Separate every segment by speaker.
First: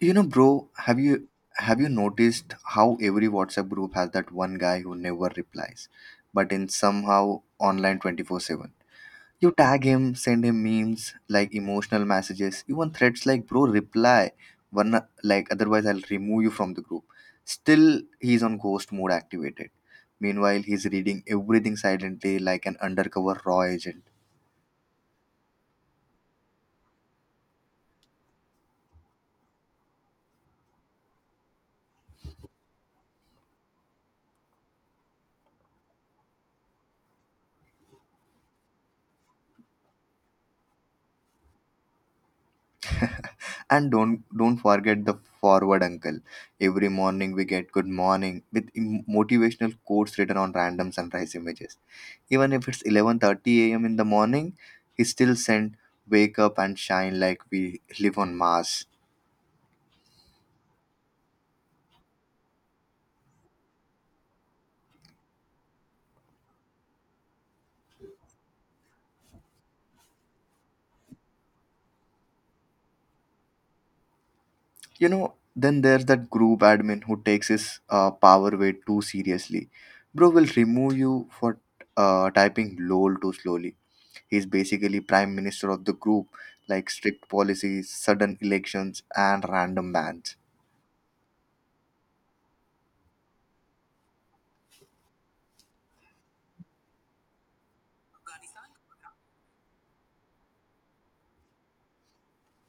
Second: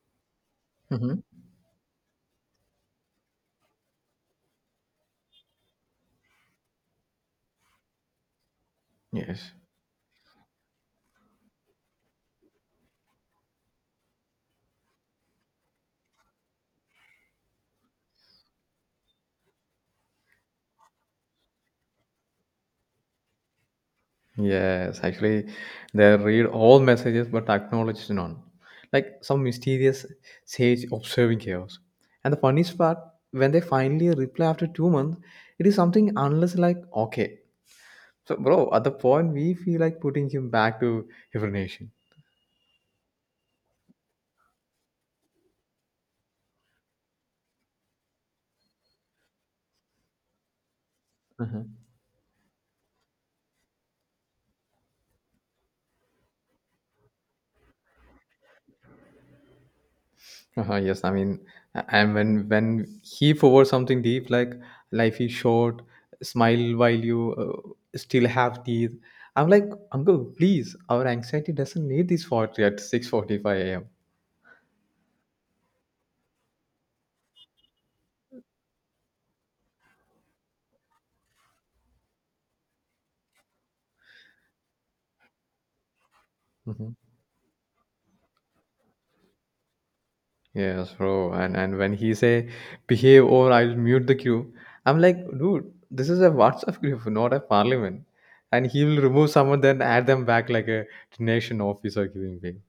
Speaker 1: You know, bro, have
Speaker 2: Mhm.
Speaker 1: you have you noticed how every WhatsApp group has that one guy who never replies, but in somehow online 24/7. You
Speaker 2: Yes.
Speaker 1: tag him, send him memes, like emotional messages, even threats like bro reply, one like otherwise I'll remove you from the group. Still he's on ghost mode activated. Meanwhile, he's reading everything silently like an undercover raw agent.
Speaker 2: Yes. Actually, they read all messages but acknowledge none. Like some mysterious sage observing chaos. And the funniest part, when they finally reply after 2 months, it is something unless like okay. So bro, at the point we feel like putting him back to hibernation.
Speaker 1: And don't forget the forward uncle. Every morning we get good morning with motivational quotes written on random sunrise images. Even if it's 11:30 a.m. in the morning, he still sent wake up and shine like we live on Mars.
Speaker 2: Uh-huh, yes, I mean, and when he forwards something deep like "life is short," smile while you still have teeth. I'm like, Uncle, please, our anxiety doesn't need this 40 at 6:45 a.m.
Speaker 1: You know, then there's that group admin who takes his power way too seriously. Bro will remove you for typing lol too slowly. He's basically prime minister of the group, like
Speaker 2: Mhm.
Speaker 1: strict policies, sudden elections, and random bans.
Speaker 2: Yes, bro. And when he say behave or I'll mute the queue, I'm like, dude, this is a WhatsApp group, not a parliament. And he will remove someone, then add them back like a nation officer giving thing.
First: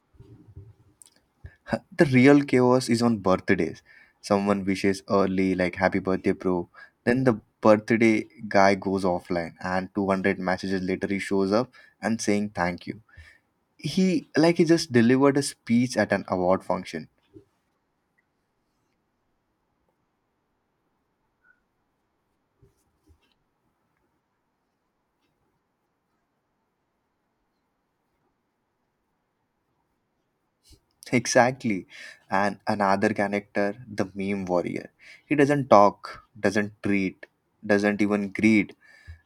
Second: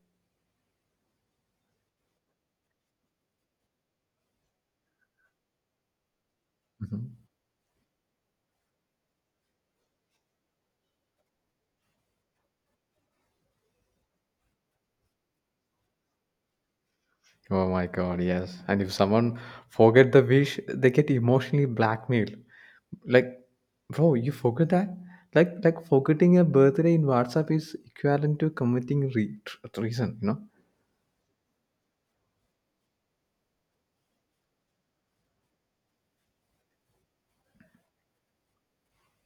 Speaker 1: The real chaos is on birthdays. Someone wishes early, like happy birthday, bro. Then the birthday guy goes offline, and 200 messages later, he shows up and saying thank you. He like he just delivered a speech at an award function.
Speaker 2: Oh my god, yes. And if someone forget the wish, they get emotionally blackmailed. Like, bro, you forget that? Like, forgetting a birthday in WhatsApp is equivalent to committing treason. You know?
Speaker 1: Exactly. And another character, the meme warrior. He doesn't talk, doesn't treat, doesn't even greet,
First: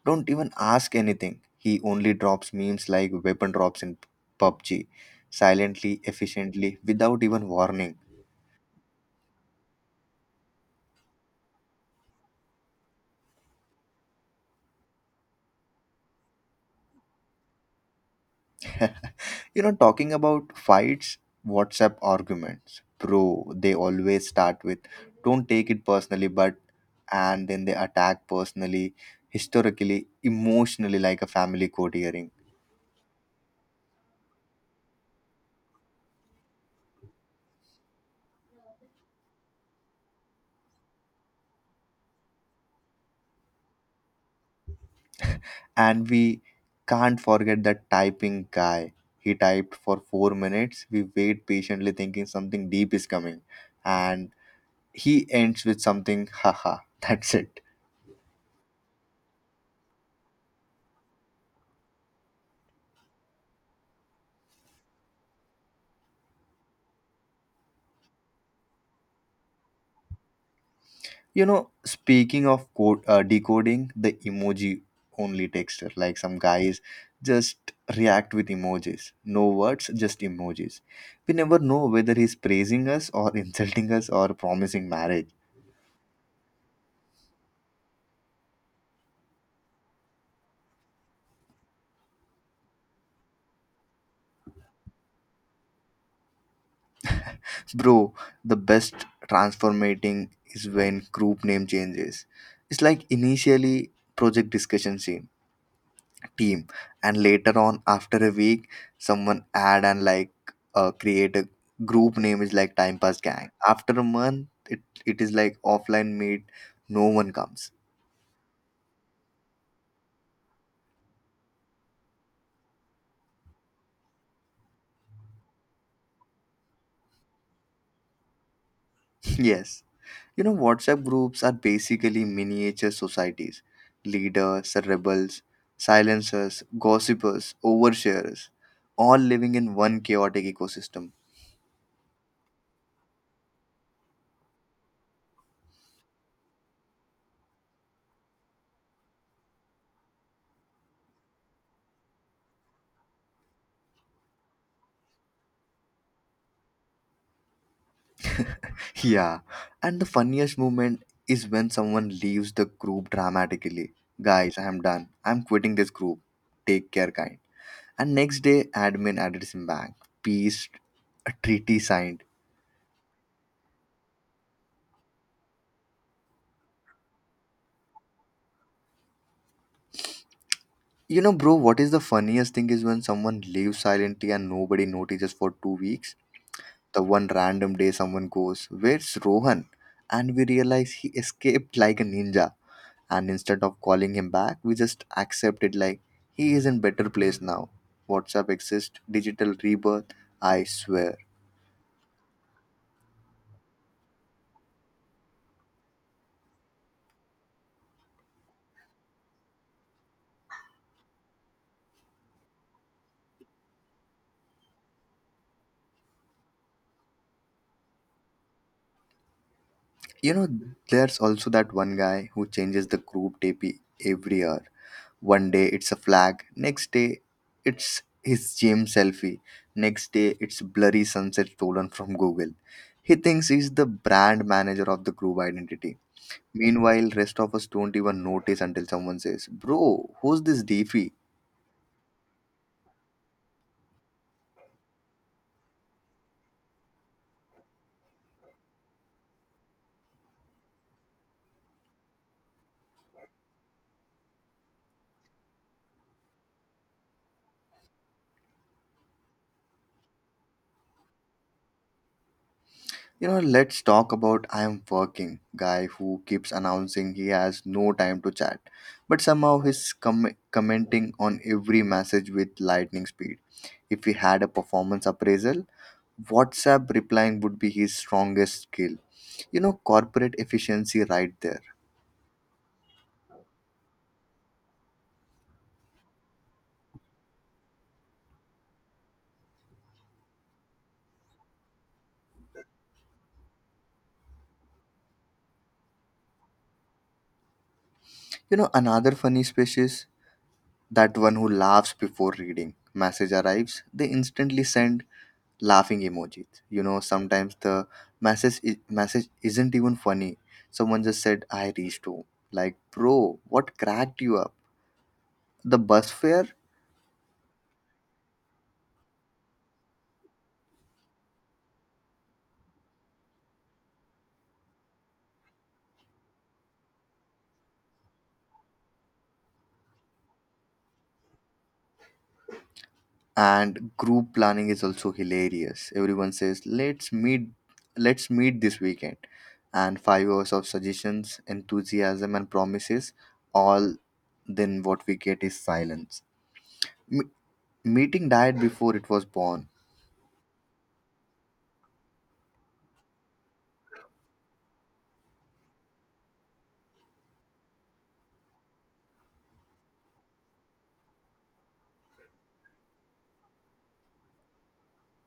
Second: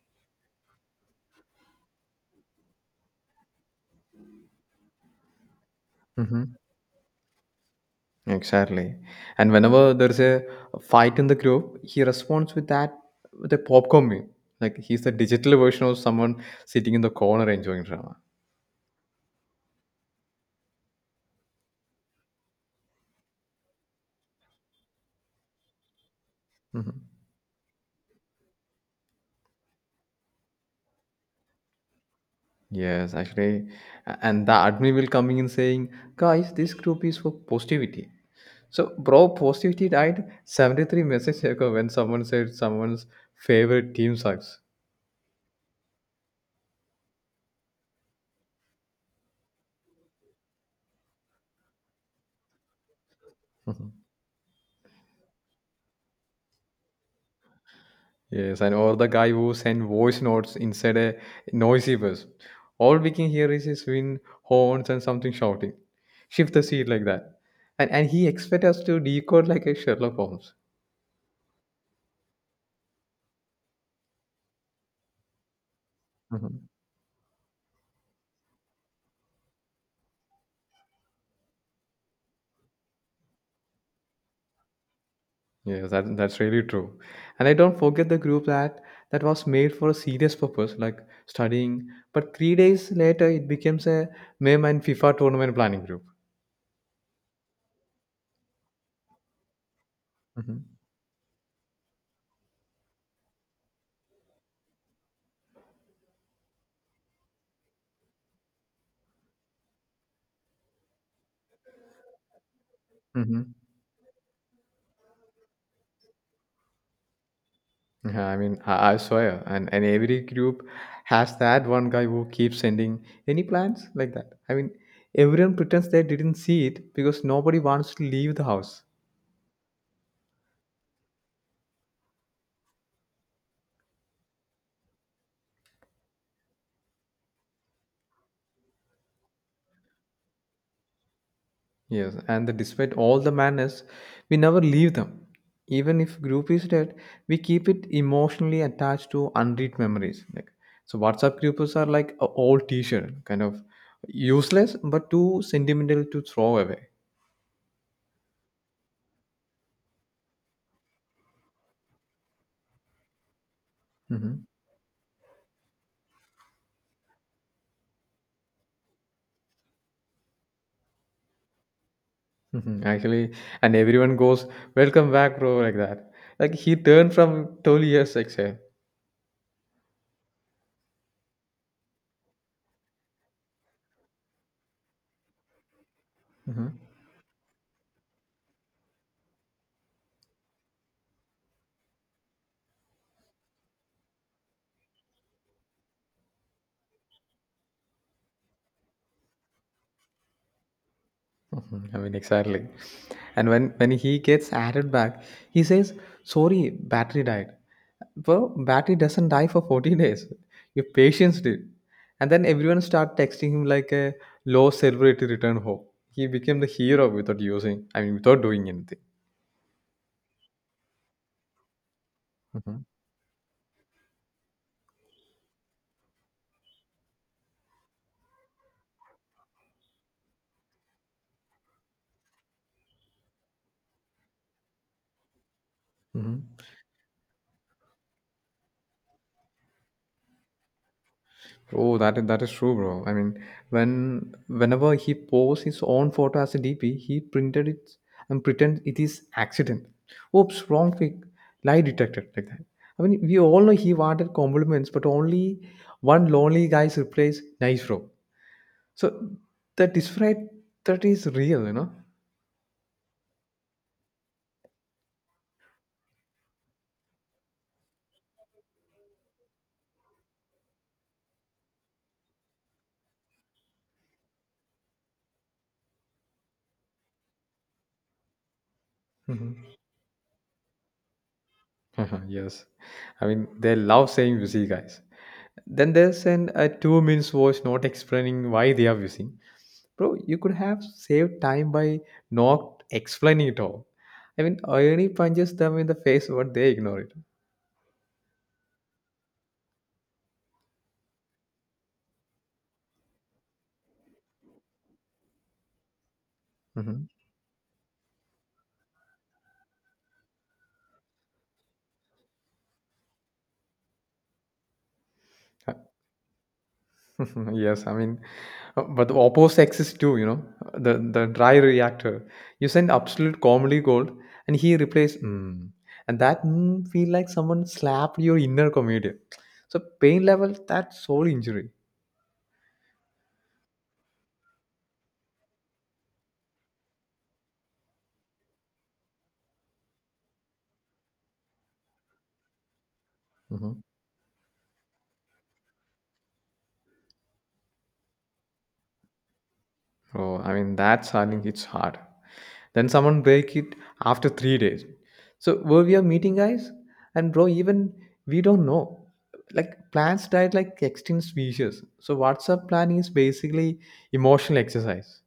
Speaker 1: don't even ask anything. He only drops memes like weapon drops in PUBG, silently,
Speaker 2: Hmm.
Speaker 1: efficiently, without even warning.
Speaker 2: Exactly. And whenever there's a fight in the group, he responds with a popcorn meme. Like he's the digital version of someone sitting in the corner enjoying drama.
Speaker 1: You know, talking about fights, WhatsApp arguments. Bro, they always start with don't take it personally, but
Speaker 2: Hmm.
Speaker 1: and then they attack personally, historically, emotionally, like a family court hearing.
Speaker 2: Yes, actually, and the admin will coming in saying, "Guys, this group is for positivity." So, bro, positivity died 73 messages ago when someone said someone's favorite team sucks.
Speaker 1: And we can't forget that typing guy. He typed for 4 minutes. We wait patiently, thinking something deep is coming. And he ends with something, haha, that's it.
Speaker 2: Yes, and or the guy who sent voice notes inside a noisy bus. All we can hear is his wind horns and something shouting. Shift the seat like that. And he expects us to decode like a Sherlock Holmes.
Speaker 1: You know, speaking of code, decoding, the emoji only texter, like some guys just react with emojis. No words, just emojis. We never know whether he's praising us or insulting us or promising marriage.
Speaker 2: Yes, that's really true. And I don't forget the group that was made for a serious purpose, like studying. But 3 days later, it becomes a meme and FIFA tournament planning group.
Speaker 1: Bro, the best transformating
Speaker 2: Hmm.
Speaker 1: is when group name changes. It's like initially project discussion team, team and later on after a week someone add and like create a group name is like time pass
Speaker 2: Hmm.
Speaker 1: gang. After a month, it is like offline meet no one comes.
Speaker 2: Yeah, I mean, I swear. And every group has that one guy who keeps sending any plans like that. I mean, everyone pretends they didn't see it because nobody wants to leave the house.
Speaker 1: Yes. You know, WhatsApp groups are basically miniature societies, leaders, rebels, silencers, gossipers, oversharers, all living in one chaotic ecosystem.
Speaker 2: Yes, and despite all the madness, we never leave them. Even if group is dead, we keep it emotionally attached to unread memories. Like so, WhatsApp groups are like a old T-shirt, kind of useless but too sentimental to throw away.
Speaker 1: Yeah, and the funniest moment is when someone leaves the group dramatically.
Speaker 2: Hmm.
Speaker 1: Guys, I am done. I'm quitting this group. Take care, kind. And next day, admin added him back. Peace, a treaty signed.
Speaker 2: Hmm. Actually, and everyone goes, "Welcome back, bro," like that. Like he turned from 12 years exile.
Speaker 1: You know, bro, what is the funniest thing is when someone leaves silently and nobody notices for 2 weeks. The one random day someone goes, where's Rohan? And we realize he escaped like a ninja. And instead of calling him back, we just accept it like he is in better place now. WhatsApp exists, digital rebirth, I swear.
Speaker 2: Mhm. I mean, exactly. And when he gets added back, he says, "Sorry, battery died." Well, battery doesn't die for 40 days. Your patience did. And then everyone start texting him like a low celebrity return home. He became the hero without using, I mean, without doing anything.
Speaker 1: You know, there's also that one guy who changes the group DP every year. One day it's a flag, next day it's his gym selfie, next day it's blurry sunset stolen from Google. He thinks he's the brand manager of the group identity.
Speaker 2: Mm-hmm.
Speaker 1: Meanwhile, rest of us don't even notice until someone says, bro, who's this Defi?
Speaker 2: Oh, that is true, bro. I mean, whenever he posts his own photo as a DP, he printed it and pretend it is accident. Oops, wrong pic, lie detected like that. I mean, we all know he wanted compliments, but only one lonely guy's replies, nice bro. So the disparate that is real, you know.
Speaker 1: You know, let's talk about I am working guy who keeps announcing he has no time to chat, but somehow he's commenting on every message with lightning speed. If we had a performance appraisal, WhatsApp replying would be his strongest skill. You
Speaker 2: Mhm.
Speaker 1: know, corporate efficiency right there.
Speaker 2: Yes, I mean they love saying busy guys. Then they send a 2 minutes voice not explaining why they are busy. Bro, you could have saved time by not explaining it all. I mean, irony punches them in the face, but they ignore it.
Speaker 1: You know, another funny species that one who laughs before reading. Message arrives, they instantly send laughing emojis. You know,
Speaker 2: Hmm.
Speaker 1: sometimes the message isn't even funny. Someone just said, "I reached home." Like, bro, what cracked you up? The bus fare,
Speaker 2: Yes, I mean, but the opposite exists too. You know, the dry reactor. You send absolute comedy gold, and he replaces mm, and that mm, feel like someone slapped your inner comedian. So pain level, that's soul injury.
Speaker 1: and group planning is also hilarious. Everyone says, let's meet this weekend," and 5 hours of suggestions, enthusiasm, and promises.
Speaker 2: Hmm.
Speaker 1: All then what we get is silence. Me- Meeting died before it was born.
Speaker 2: Oh, I mean that's I think it's hard. Then someone break it after 3 days. So were we a meeting guys? And bro, even we don't know. Like plants died like extinct species. So WhatsApp plan is basically emotional exercise.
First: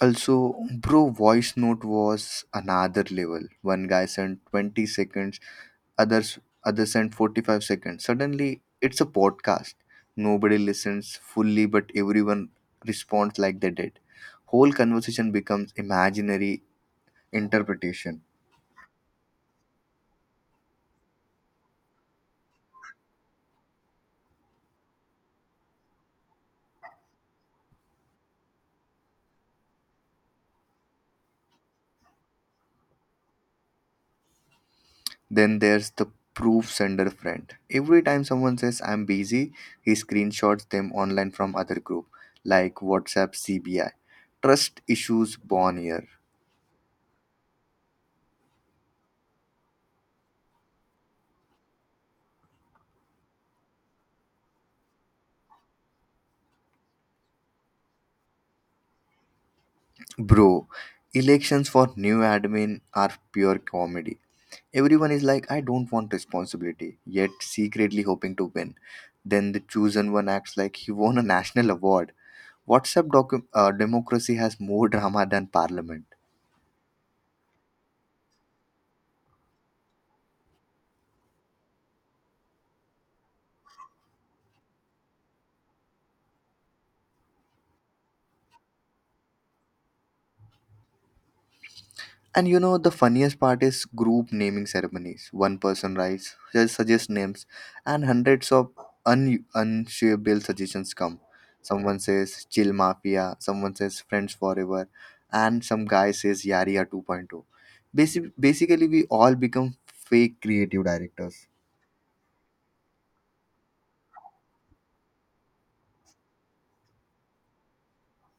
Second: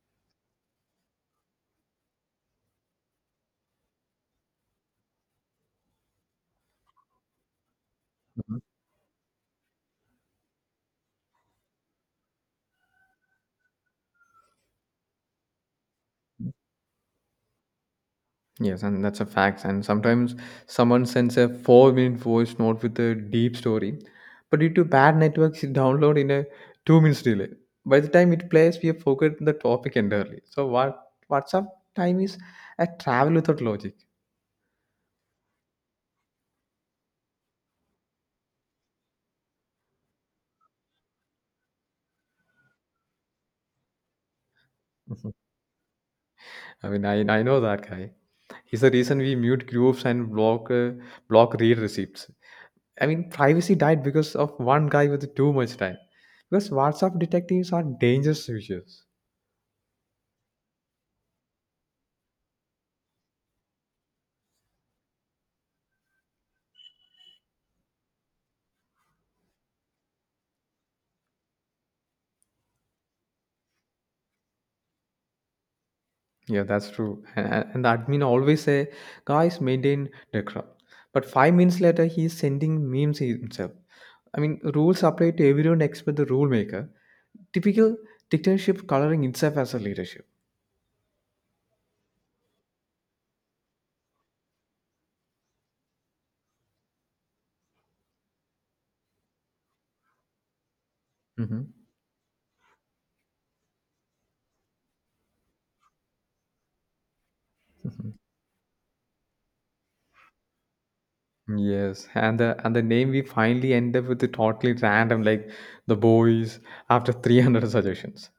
Speaker 1: Also, bro, voice note was another level. One guy sent 20 seconds, others others sent 45 seconds.
Speaker 2: Mhm.
Speaker 1: Suddenly, it's a podcast. Nobody listens fully, but everyone responds like they did. Whole conversation becomes imaginary interpretation.
Speaker 2: Yes, and that's a fact. And sometimes someone sends a 4 minute voice note with a deep story, but due to bad networks, it download in a 2 minutes delay. By the time it plays, we have forgotten the topic entirely. So what WhatsApp time is a travel without logic.
Speaker 1: Then there's the proof sender friend. Every time someone says I'm busy, he screenshots them online from other group like WhatsApp CBI. Trust
Speaker 2: Mhm.
Speaker 1: issues born here.
Speaker 2: I mean, I know that guy. He's the reason we mute groups and block read receipts. I mean, privacy died because of one guy with too much time. Because WhatsApp detectives are dangerous users.
Speaker 1: Bro, elections for new admin are pure comedy. Everyone is like, I don't want responsibility, yet secretly hoping to win. Then the chosen one acts like he won a national award. WhatsApp democracy has more drama than parliament.
Speaker 2: Yeah, that's true. And the admin always say, guys, maintain decorum. But 5 minutes later, he's sending memes himself. I mean, rules apply to everyone except the rule maker. Typical dictatorship coloring itself as a leadership.
Speaker 1: And you know, the funniest part is group naming ceremonies. One person writes, just suggests names, and hundreds of unshareable suggestions come.
Speaker 2: Hmm.
Speaker 1: Someone says, chill mafia, someone says, friends forever, and some guy says, Yaria 2.0. Point oh.
Speaker 2: Hmm.
Speaker 1: Basically, we all become fake creative directors.
Speaker 2: Yes, and the name we finally end up with is totally random, like the boys after 300 suggestions.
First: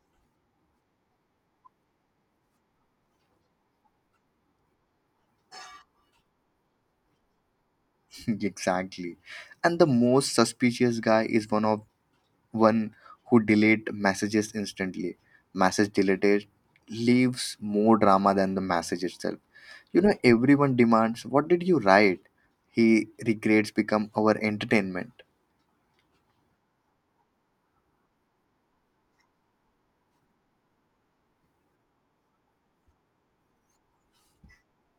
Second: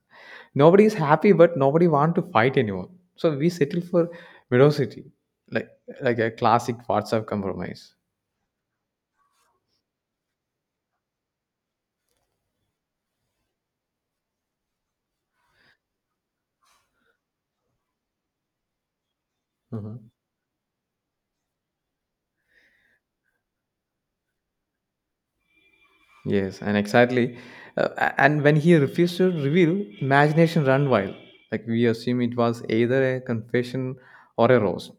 Speaker 2: Nobody is happy, but nobody want to fight anymore. So we settle for velocity, like like a classic WhatsApp compromise.
Speaker 1: Exactly. And the most suspicious guy is one who delete messages instantly. Message deleted leaves more drama than the message itself. You
Speaker 2: Mhm.
Speaker 1: know, everyone demands, what did you write? He regrets become our entertainment.
Speaker 2: Yes, and exactly. And when he refused to reveal, imagination ran wild. Like we assume it was either a confession or a roast.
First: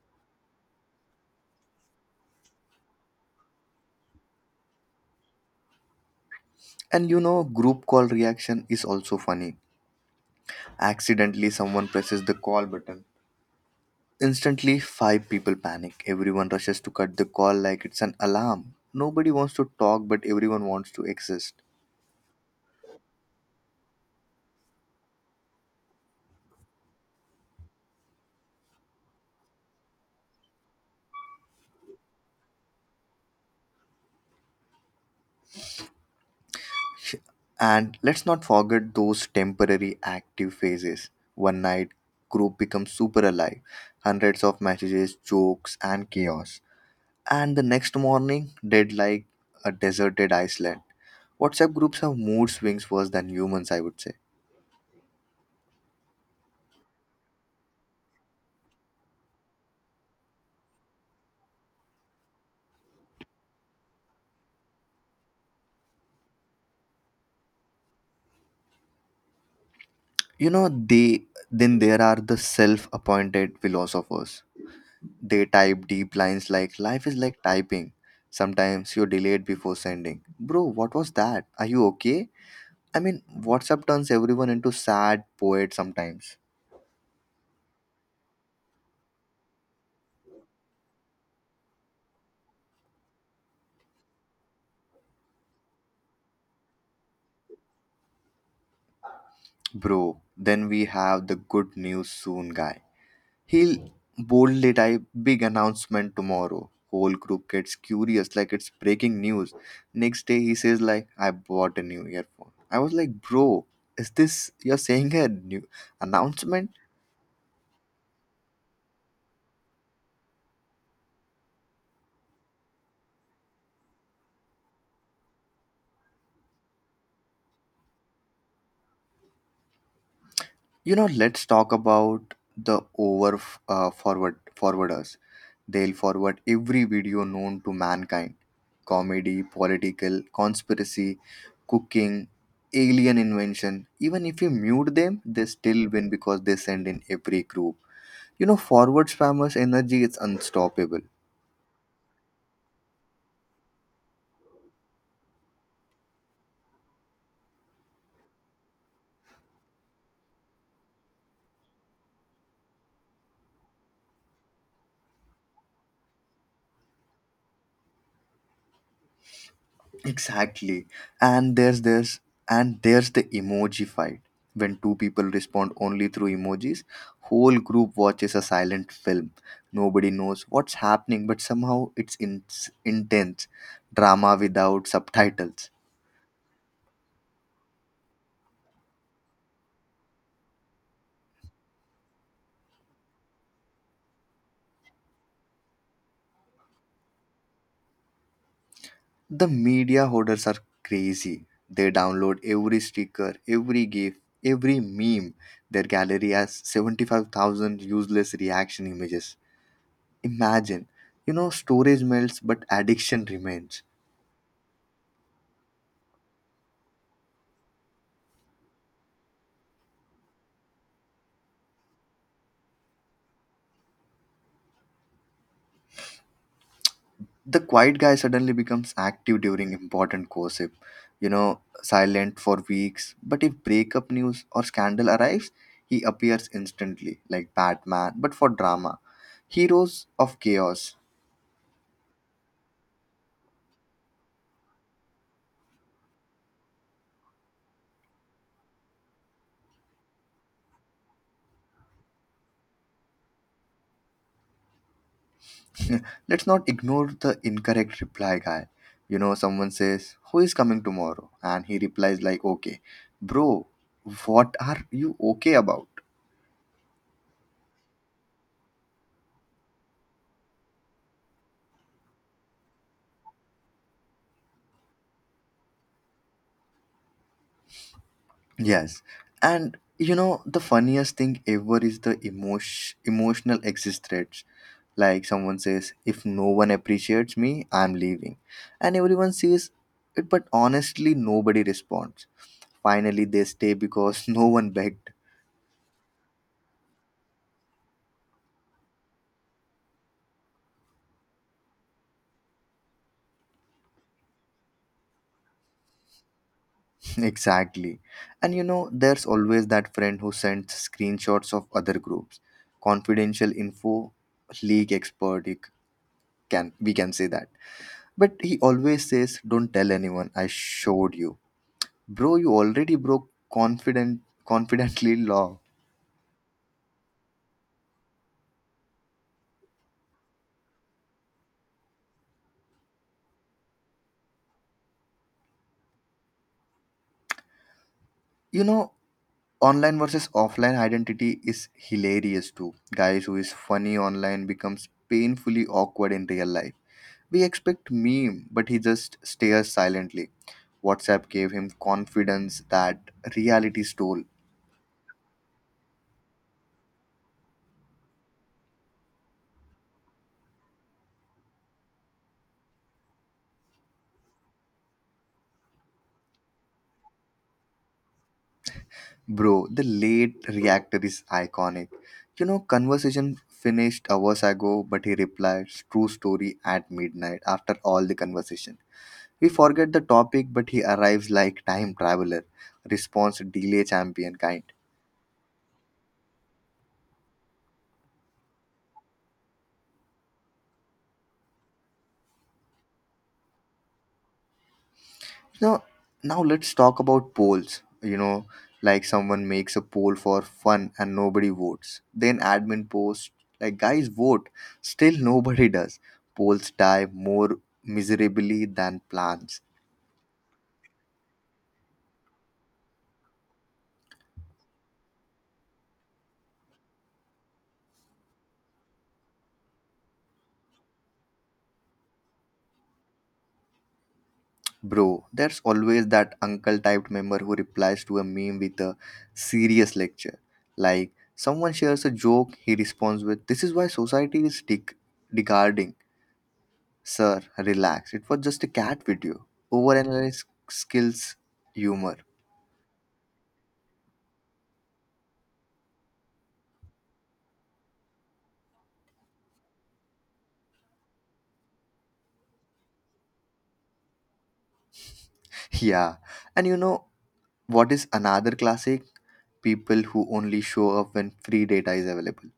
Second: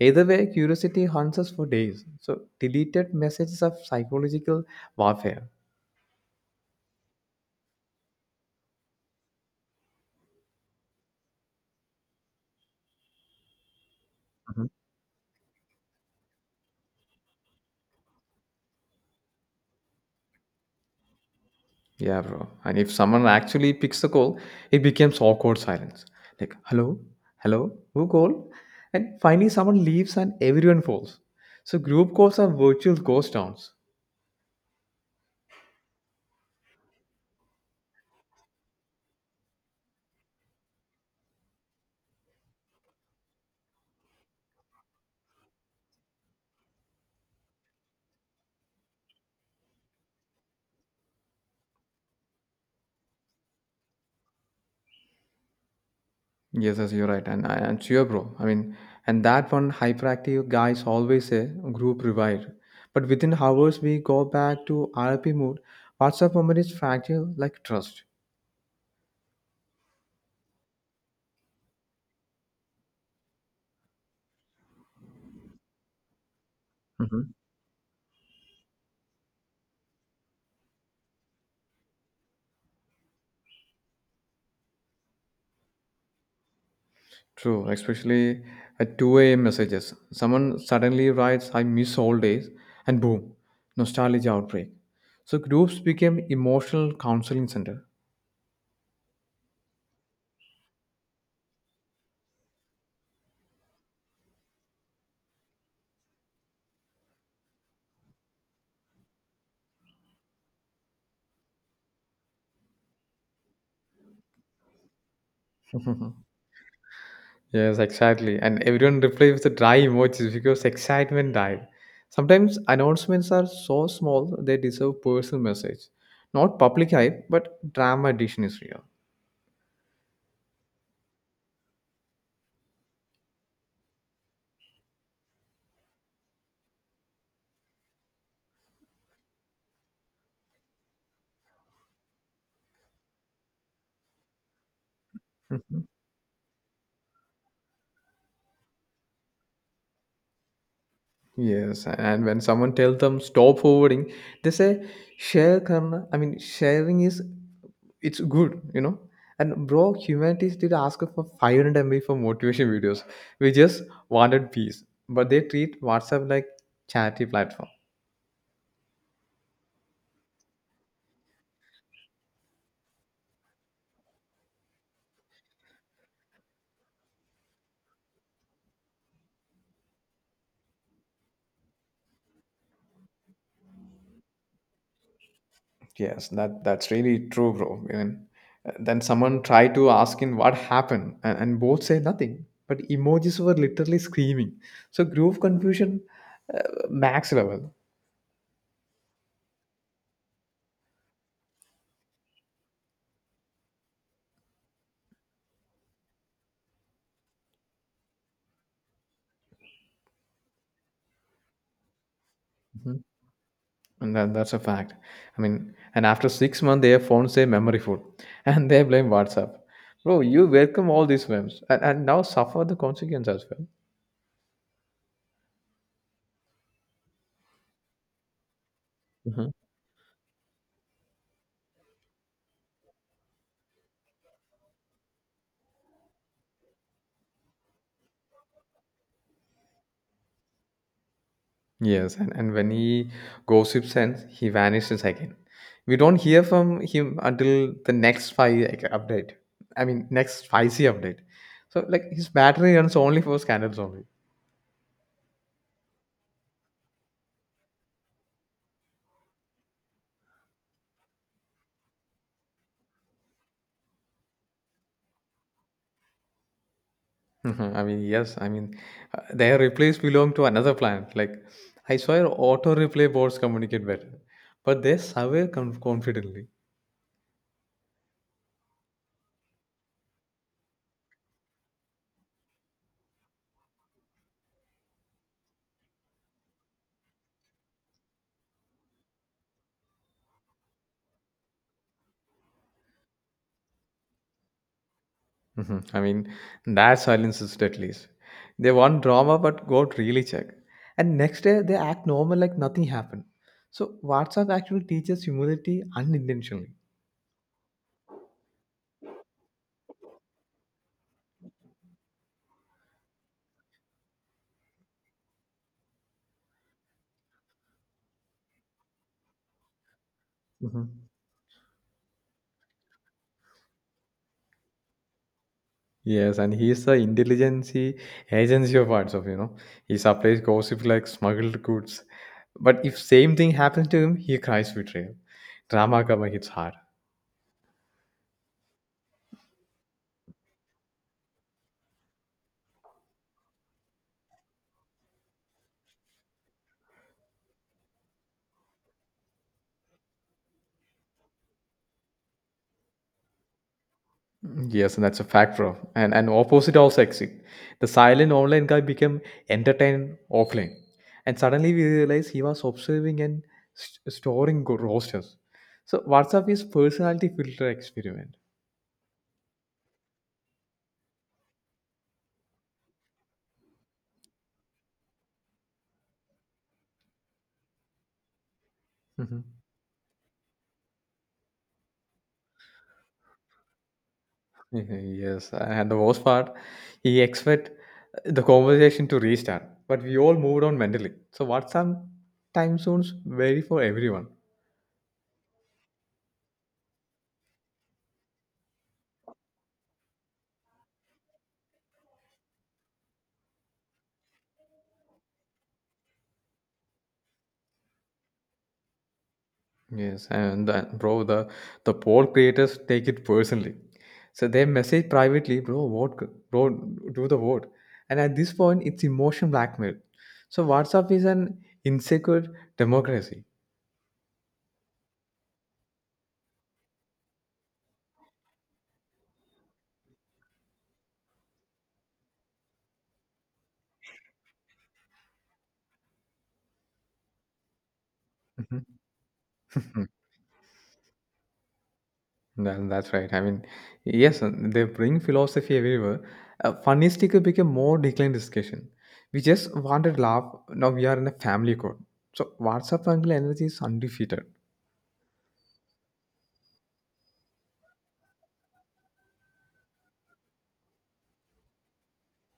Speaker 2: Either way, curiosity haunts us for days. So, deleted messages of psychological warfare.
Speaker 1: And you know, group call reaction is also funny. Accidentally, someone presses the call button.
Speaker 2: Mhm.
Speaker 1: Instantly, five people panic. Everyone rushes to cut the call like it's an alarm. Nobody wants to talk, but everyone wants to exist.
Speaker 2: Yeah, bro. And if someone actually picks the call, it becomes awkward silence. Like, hello, hello, who called? And finally, someone leaves and everyone falls. So, group calls are virtual ghost towns.
Speaker 1: Sh- And let's not forget those temporary active phases. One night, group becomes super alive, hundreds of messages, jokes, and chaos. And the next morning, dead like a deserted Iceland. WhatsApp groups have mood swings worse than humans, I would say.
Speaker 2: Yes, yes, you're right, and sure, bro. I mean, and that one hyperactive guys always say group revived, but within hours we go back to RP mode. WhatsApp memory is fragile like trust.
Speaker 1: You know, they Then there are the self-appointed philosophers. They type deep lines like life is
Speaker 2: Mhm.
Speaker 1: like typing. Sometimes you're delayed before sending. Bro, what was that? Are you okay? I mean, WhatsApp turns everyone into sad poet sometimes.
Speaker 2: True, especially at 2 a.m. messages. Someone suddenly writes, I miss all days, and boom, nostalgia outbreak. So groups became emotional counseling center.
Speaker 1: Bro, then we have the good news soon guy. He'll boldly type big announcement tomorrow. Whole group gets curious like it's breaking news. Next day he says like I bought a new earphone. I was like, bro, is this you're saying a new announcement?
Speaker 2: Yes, exactly. And everyone replies with the dry emojis because excitement died. Sometimes announcements are so small they deserve personal message. Not public hype, but drama edition is real.
Speaker 1: You know, let's talk about the over forward forwarders. They'll forward every video known to mankind: comedy, political, conspiracy, cooking, alien invention. Even if you mute them, they
Speaker 2: Mhm.
Speaker 1: still win because they send in every group. You know, forward spammers' energy is unstoppable.
Speaker 2: Yes, and when someone tells them stop forwarding, they say share karna. I mean, sharing is it's good, you know. And bro, humanity did ask for 500 MB for motivation videos. We just wanted peace, but they treat WhatsApp like charity platform.
Speaker 1: Exactly. And there's this and there's the emoji fight. When two people respond only through emojis, whole group watches a silent film. Nobody knows what's happening, but somehow it's intense drama without subtitles.
Speaker 2: Yes, that's really true, bro. I And then someone tried to ask him what happened, and both said nothing. But emojis were literally screaming. So group confusion, uh, max level.
Speaker 1: The media hoarders are crazy. They download every sticker, every gif, every meme. Their gallery has 75,000 useless reaction images. Imagine, you know, storage melts, but
Speaker 2: Mhm.
Speaker 1: addiction remains.
Speaker 2: And that's a fact. I mean, and after 6 months, their phones say memory food, and they blame WhatsApp. Bro, you welcome all these memes, and now suffer the consequence as well.
Speaker 1: The quiet guy suddenly becomes active during important gossip, you know, silent for weeks, but if breakup news or scandal arrives he appears instantly like batman but for drama, heroes of chaos.
Speaker 2: Yes, and when he gossips and he vanishes again. We don't hear from him until the next five like, update. I mean, next spicy update. So, like, his battery runs only for scandals only.
Speaker 1: Let's not ignore the incorrect reply guy. You know, someone says who is coming tomorrow and he replies like okay. Bro, what are you okay about?
Speaker 2: Mhm. I mean, yes, I mean, their replies belong to another planet. Like, I swear auto replay boards communicate better, but they survey confidently.
Speaker 1: Yes, and you know the funniest thing ever is the emotional exit threats. Like someone says, if no one appreciates me, I'm leaving. And everyone sees it, but honestly, nobody responds. Finally, they stay because no one begged.
Speaker 2: Mhm. I mean, that silence is least. They want drama, but got really check. And next day, they act normal like nothing happened. So, WhatsApp actually teaches humility unintentionally.
Speaker 1: Exactly. And you know, there's always that friend who sends screenshots of other groups. Confidential info, leak expert, can we can say that. But he always says, don't tell anyone, I
Speaker 2: Mhm.
Speaker 1: showed you. Bro, you already broke confidently law.
Speaker 2: Yes, and he's the intelligence agency of WhatsApp, you know. He supplies gossip like smuggled goods. But if same thing happens to him, he cries betrayal. Drama karma hits hard.
Speaker 1: You know, online versus offline identity is hilarious too. Guys who is funny online becomes painfully awkward in real life. We expect meme, but he just stares silently. WhatsApp gave him confidence that reality stole.
Speaker 2: Yes, and that's a fact, bro. And opposite also exist. The silent online guy became entertained offline, and suddenly we realized he was observing and storing rosters. So WhatsApp is personality filter experiment.
Speaker 1: Bro, the late reactor is iconic. You know, conversation finished hours ago, but he replies true story at midnight after all the conversation. We
Speaker 2: Mhm.
Speaker 1: forget the topic, but he arrives like time traveler, response delay champion kind.
Speaker 2: Mhm. Yes, and the worst part, he expect the conversation to restart, but we all moved on mentally. So WhatsApp time zones vary for everyone.
Speaker 1: Now, now let's talk about polls. You know, like someone makes a poll for fun and nobody votes. Then admin posts like guys vote. Still nobody does. Polls die more miserably than plans.
Speaker 2: Yes, and that, bro, the poll creators take it personally. So they message privately, bro, vote, bro, do the vote. And at this point, it's emotion blackmail. So WhatsApp is an insecure democracy.
Speaker 1: Bro, there's always that uncle typed member who replies to a meme with a serious lecture. Like, someone shares a joke, he responds with, this is why society is degrading. Sir, relax. It was just a
Speaker 2: Mhm.
Speaker 1: cat video. Overanalyze skills humor.
Speaker 2: Then that's right. I mean, yes, and they bring philosophy everywhere. Funny sticker became more declined discussion. We just wanted laugh. Now we are in a family code. So WhatsApp angle energy is undefeated.
Speaker 1: Yeah. And you know what is another classic? People who only show up when free data is available.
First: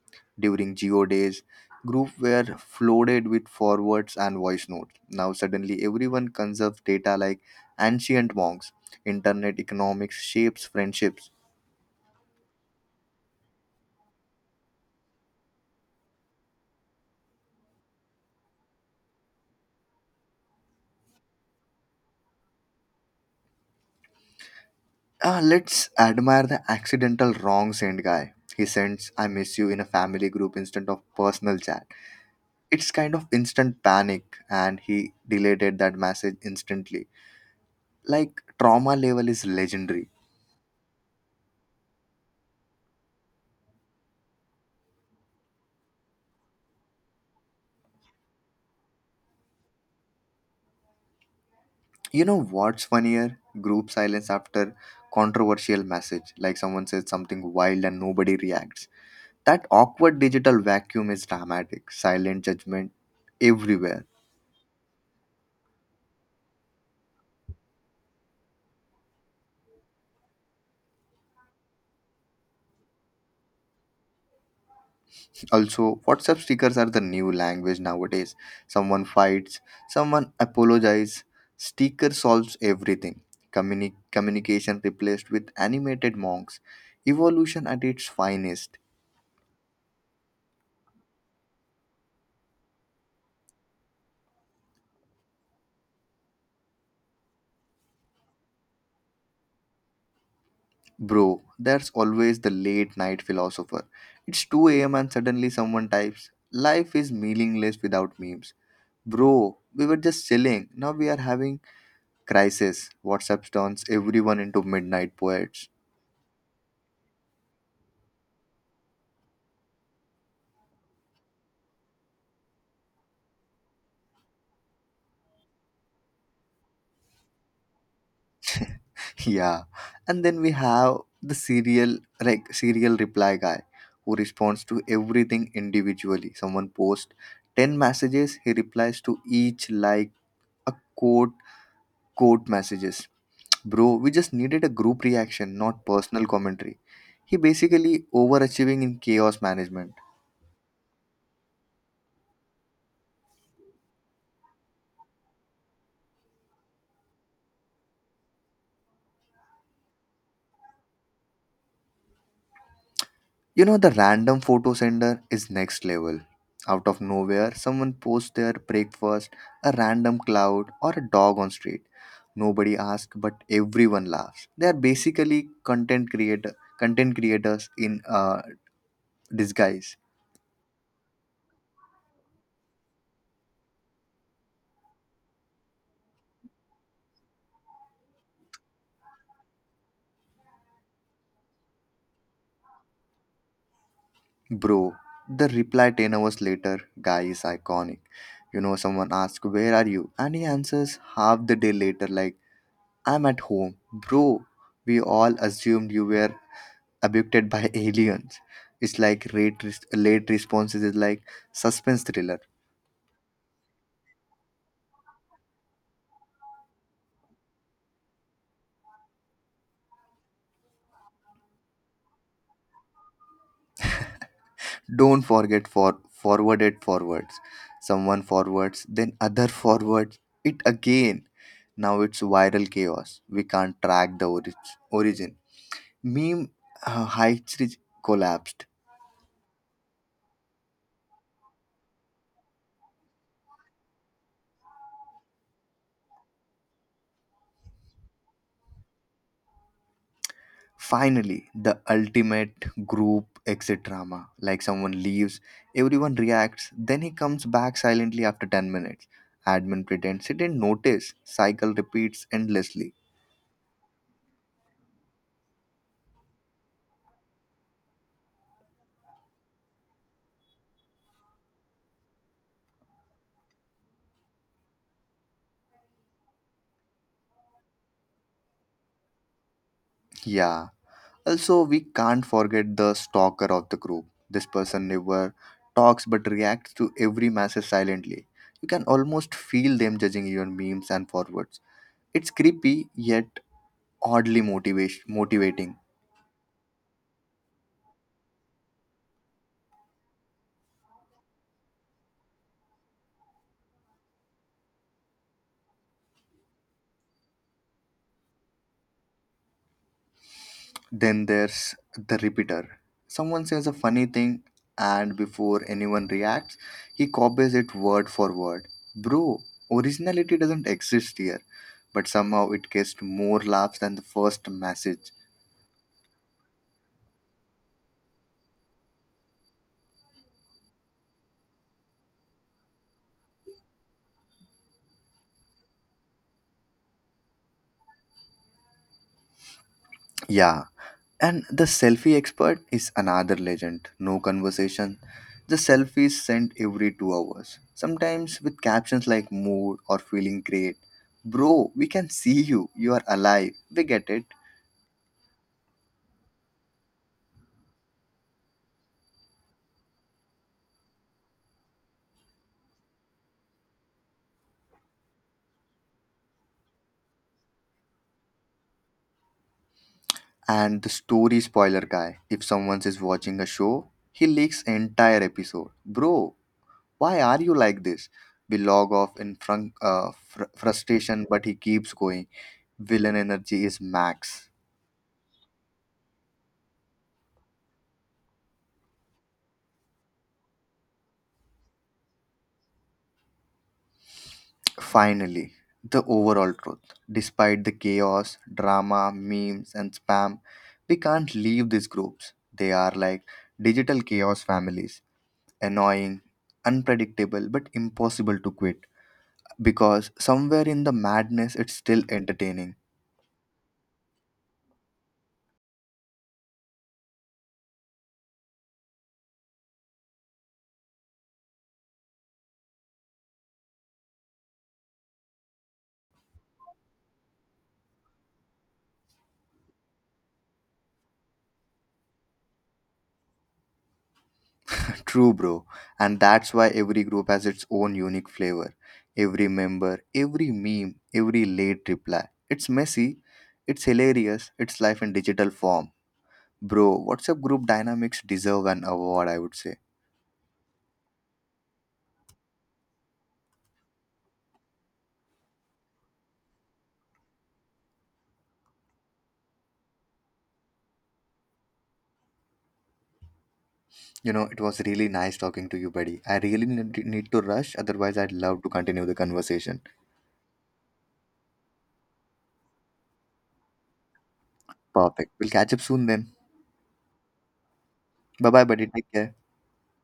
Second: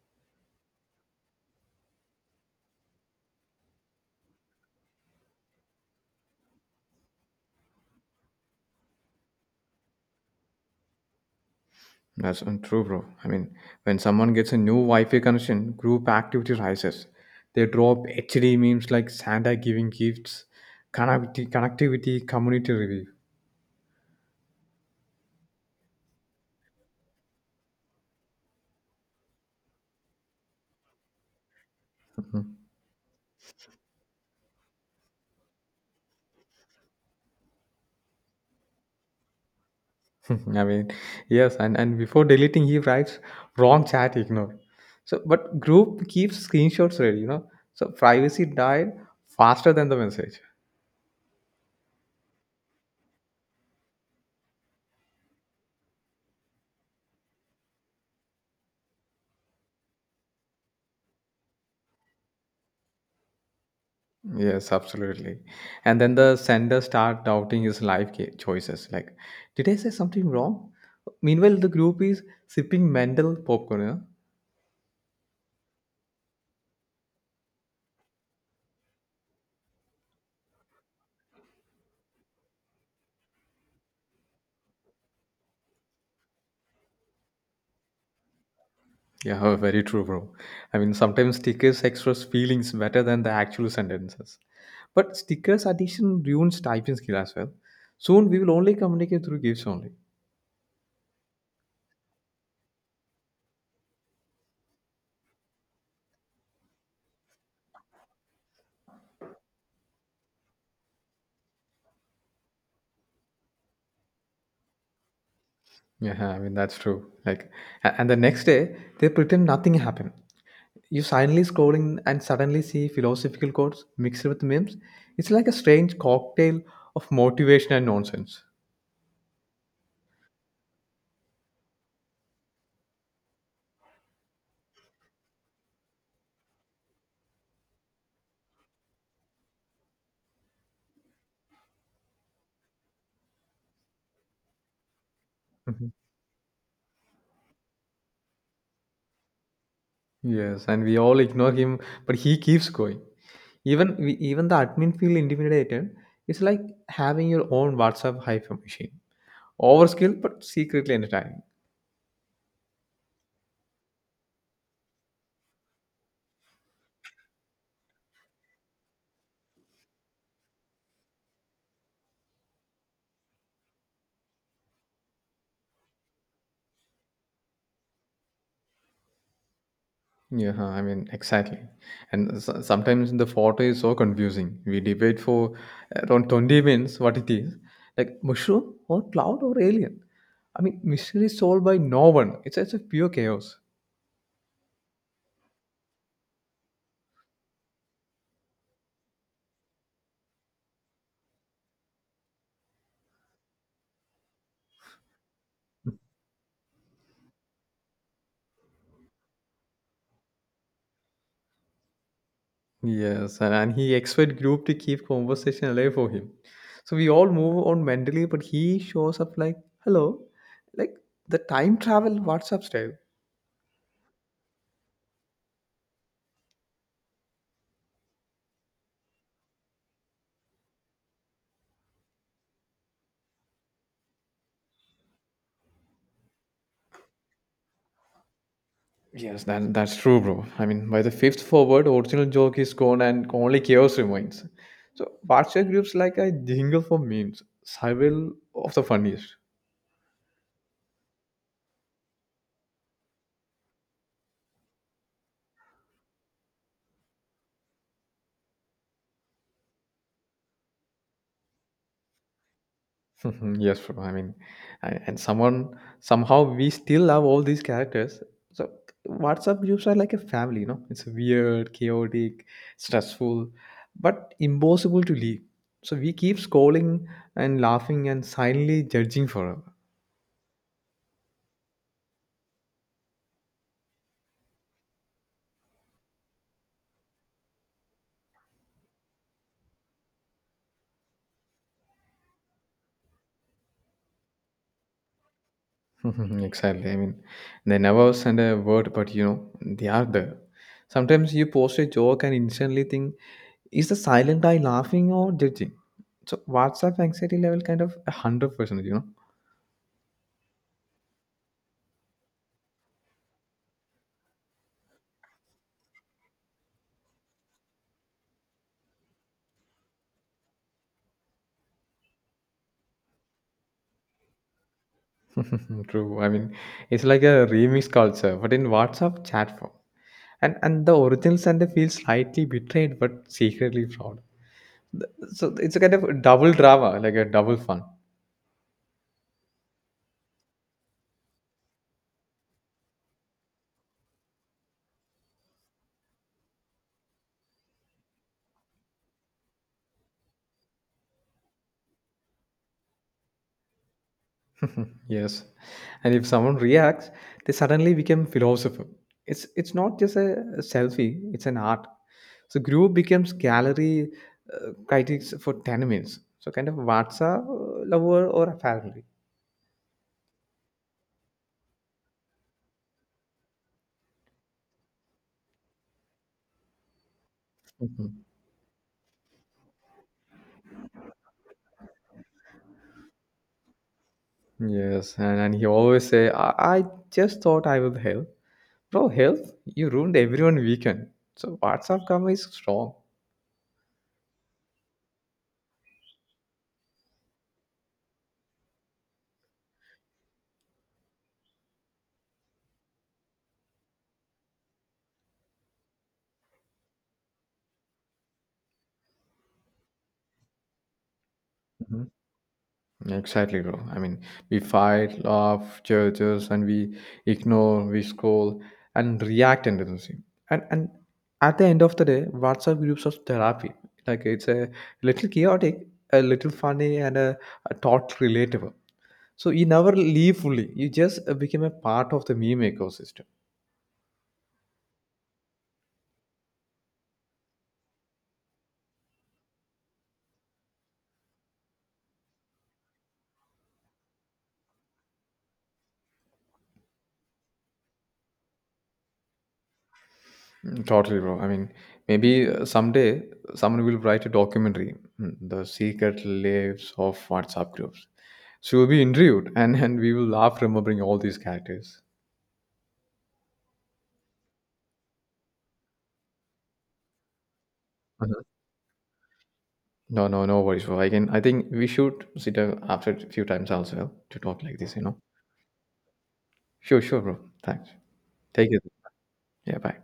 Speaker 1: During geo days, groups were flooded with forwards and voice notes. Now suddenly everyone conserves data like ancient monks. Internet economics shapes friendships.
Speaker 2: That's untrue, bro. I mean, when someone gets a new Wi-Fi connection, group activity rises. They drop HD memes like Santa giving gifts, connectivity, community review.
Speaker 1: Ah, let's admire the accidental wrong send guy. He sends I miss you in a family group instead of personal chat. It's kind of instant panic and he deleted that message instantly. Like trauma level is legendary.
Speaker 2: I mean, yes, and before deleting, he writes wrong chat ignored. So, but group keeps screenshots ready, you know. So privacy died faster than the message.
Speaker 1: You know what's funnier? Group silence after controversial message, like someone says something wild and nobody reacts. That awkward digital vacuum is dramatic. Silent judgment everywhere.
Speaker 2: Yes, absolutely. And then the sender start doubting his life choices. Like, did I say something wrong? Meanwhile, the group is sipping Mandel popcorn.
Speaker 1: Also, WhatsApp stickers are the new language nowadays. Someone fights, someone apologizes. Sticker solves everything. Communication replaced with animated monks. Evolution at its finest.
Speaker 2: Yeah, yeah, very true, bro. I mean, sometimes stickers express feelings better than the actual sentences. But stickers addition ruins typing skill as well. Soon we will only communicate through gifts only.
Speaker 1: Bro, that's always the late night philosopher. It's 2 a.m. and suddenly someone types, "Life is meaningless without memes." Bro, we were just chilling. Now we are having crisis. WhatsApp turns everyone into midnight poets.
Speaker 2: Yeah, I mean that's true. Like, and the next day they pretend nothing happened. You silently scrolling and suddenly see philosophical quotes mixed with memes. It's like a strange cocktail of motivation and nonsense.
Speaker 1: Yeah. And then we have the serial reply guy who responds to everything individually. Someone posts 10 messages, he replies to each like a quote messages. Bro, we just needed a group reaction, not
Speaker 2: Mhm.
Speaker 1: personal commentary. He basically overachieving in chaos management.
Speaker 2: Yes, and we all ignore him, but he keeps going. Even the admin feel intimidated. It's like having your own WhatsApp hyper machine. Overskill, but secretly entertaining.
Speaker 1: You know, the random photo sender is next level. Out of nowhere, someone posts their breakfast, a random cloud, or a dog on street. Nobody asks, but everyone laughs. They are basically content creators in disguise.
Speaker 2: Yeah, I mean, exactly. And s sometimes the photo is so confusing. We debate for around 20 minutes what it is like mushroom or cloud or alien. I mean, mystery is solved by no one. It's such a pure chaos.
Speaker 1: Bro, the reply 10 hours later guy is iconic. You know, someone asks, "Where are you?" And he answers half the day later, like, "I'm at home." Bro, we all assumed you were abducted by aliens. It's like late responses is like suspense thriller.
Speaker 2: Yes, and he expect group to keep conversation alive for him. So we all move on mentally, but he shows up like, hello, like the time travel WhatsApp style.
Speaker 1: Don't forget for forwarded forwards. Someone forwards, then other forwards it again. Now it's viral chaos. We can't track the origin. Meme heights reach collapsed.
Speaker 2: Yes, that's true, bro. I mean, by the fifth forward, original joke is gone and only chaos remains. So, WhatsApp groups like a jingle for memes, several of the funniest.
Speaker 1: Finally, the ultimate group exit drama. Like someone leaves, everyone reacts, then he comes back silently after 10 minutes. Admin pretends he didn't notice. Cycle repeats endlessly.
Speaker 2: Yes, bro. I mean, and someone somehow we still love all these characters. So, WhatsApp groups are like a family, you know. It's weird, chaotic, stressful, but impossible to leave. So we keep scrolling and laughing and silently judging forever.
Speaker 1: Yeah. Also, we can't forget the stalker of the group. This person never talks but reacts to every message silently. You can almost feel them judging your memes and forwards. It's creepy yet oddly motivation motivating.
Speaker 2: Exactly. I mean, they never send a word, but they are there. Sometimes you post a joke and instantly think, is the silent guy laughing or judging? So WhatsApp anxiety level kind of a hundred percent.
Speaker 1: Then there's the repeater. Someone says a funny thing, and before anyone reacts, he copies it word for word. Bro, originality doesn't exist here, but somehow it gets more laughs than the first message.
Speaker 2: True. I mean, it's like a remix culture, but in WhatsApp chat form. And the original sender feels slightly betrayed but secretly proud. So it's a kind of double drama, like a double fun.
Speaker 1: Yeah, and the selfie expert is another legend. No conversation. The selfies sent every 2 hours, sometimes with captions like mood or feeling great. Bro, we can see you. You are alive. We get it.
Speaker 2: Yes. And if someone reacts, they suddenly become philosopher. It's not just a selfie, it's an art. So group becomes gallery critics for 10 minutes. So kind of WhatsApp lover or a family.
Speaker 1: And the story spoiler guy. If someone is watching a show, he leaks entire episode. Bro, why are you like this?
Speaker 2: Mhm.
Speaker 1: We log off in frustration, but he keeps going. Villain energy is max.
Speaker 2: Yes, and he always say, I just thought I would help. Bro, help? You ruined everyone weekend. So WhatsApp karma is strong.
Speaker 1: Finally, the overall truth. Despite the chaos, drama, memes, and spam, we can't leave these groups. They are like digital chaos families. Annoying, unpredictable, but impossible to quit, because somewhere in the madness it's still
Speaker 2: Mhm.
Speaker 1: entertaining.
Speaker 2: Exactly, bro. I mean, we fight, laugh, judges, and we ignore, we scroll, and react endlessly. And at the end of the day, WhatsApp groups of therapy. Like it's a little chaotic, a little funny, and a thought relatable. So you never leave fully. You just become a part of the meme ecosystem.
Speaker 1: True, bro. And that's why every group has its own unique flavor. Every member, every meme, every late reply. It's messy, it's hilarious, it's life in digital form. Bro, WhatsApp group dynamics deserve an award, I would say.
Speaker 2: Mm, totally, bro. I mean, maybe someday someone will write a documentary, The Secret Lives of WhatsApp Groups. So you'll be interviewed and we will laugh remembering all these characters.
Speaker 1: You know, it was really nice talking to you, buddy. I really need to rush, otherwise, I'd
Speaker 2: Mhm.
Speaker 1: love to continue the conversation.
Speaker 2: No, no, no worries, bro. I think we should sit down after a few times as well to talk like this, you know?
Speaker 1: Perfect. We'll catch up soon then.
Speaker 2: Sure, sure, bro. Thanks.
Speaker 1: Bye bye,
Speaker 2: Take it.
Speaker 1: buddy. Take care.
Speaker 2: Yeah, bye.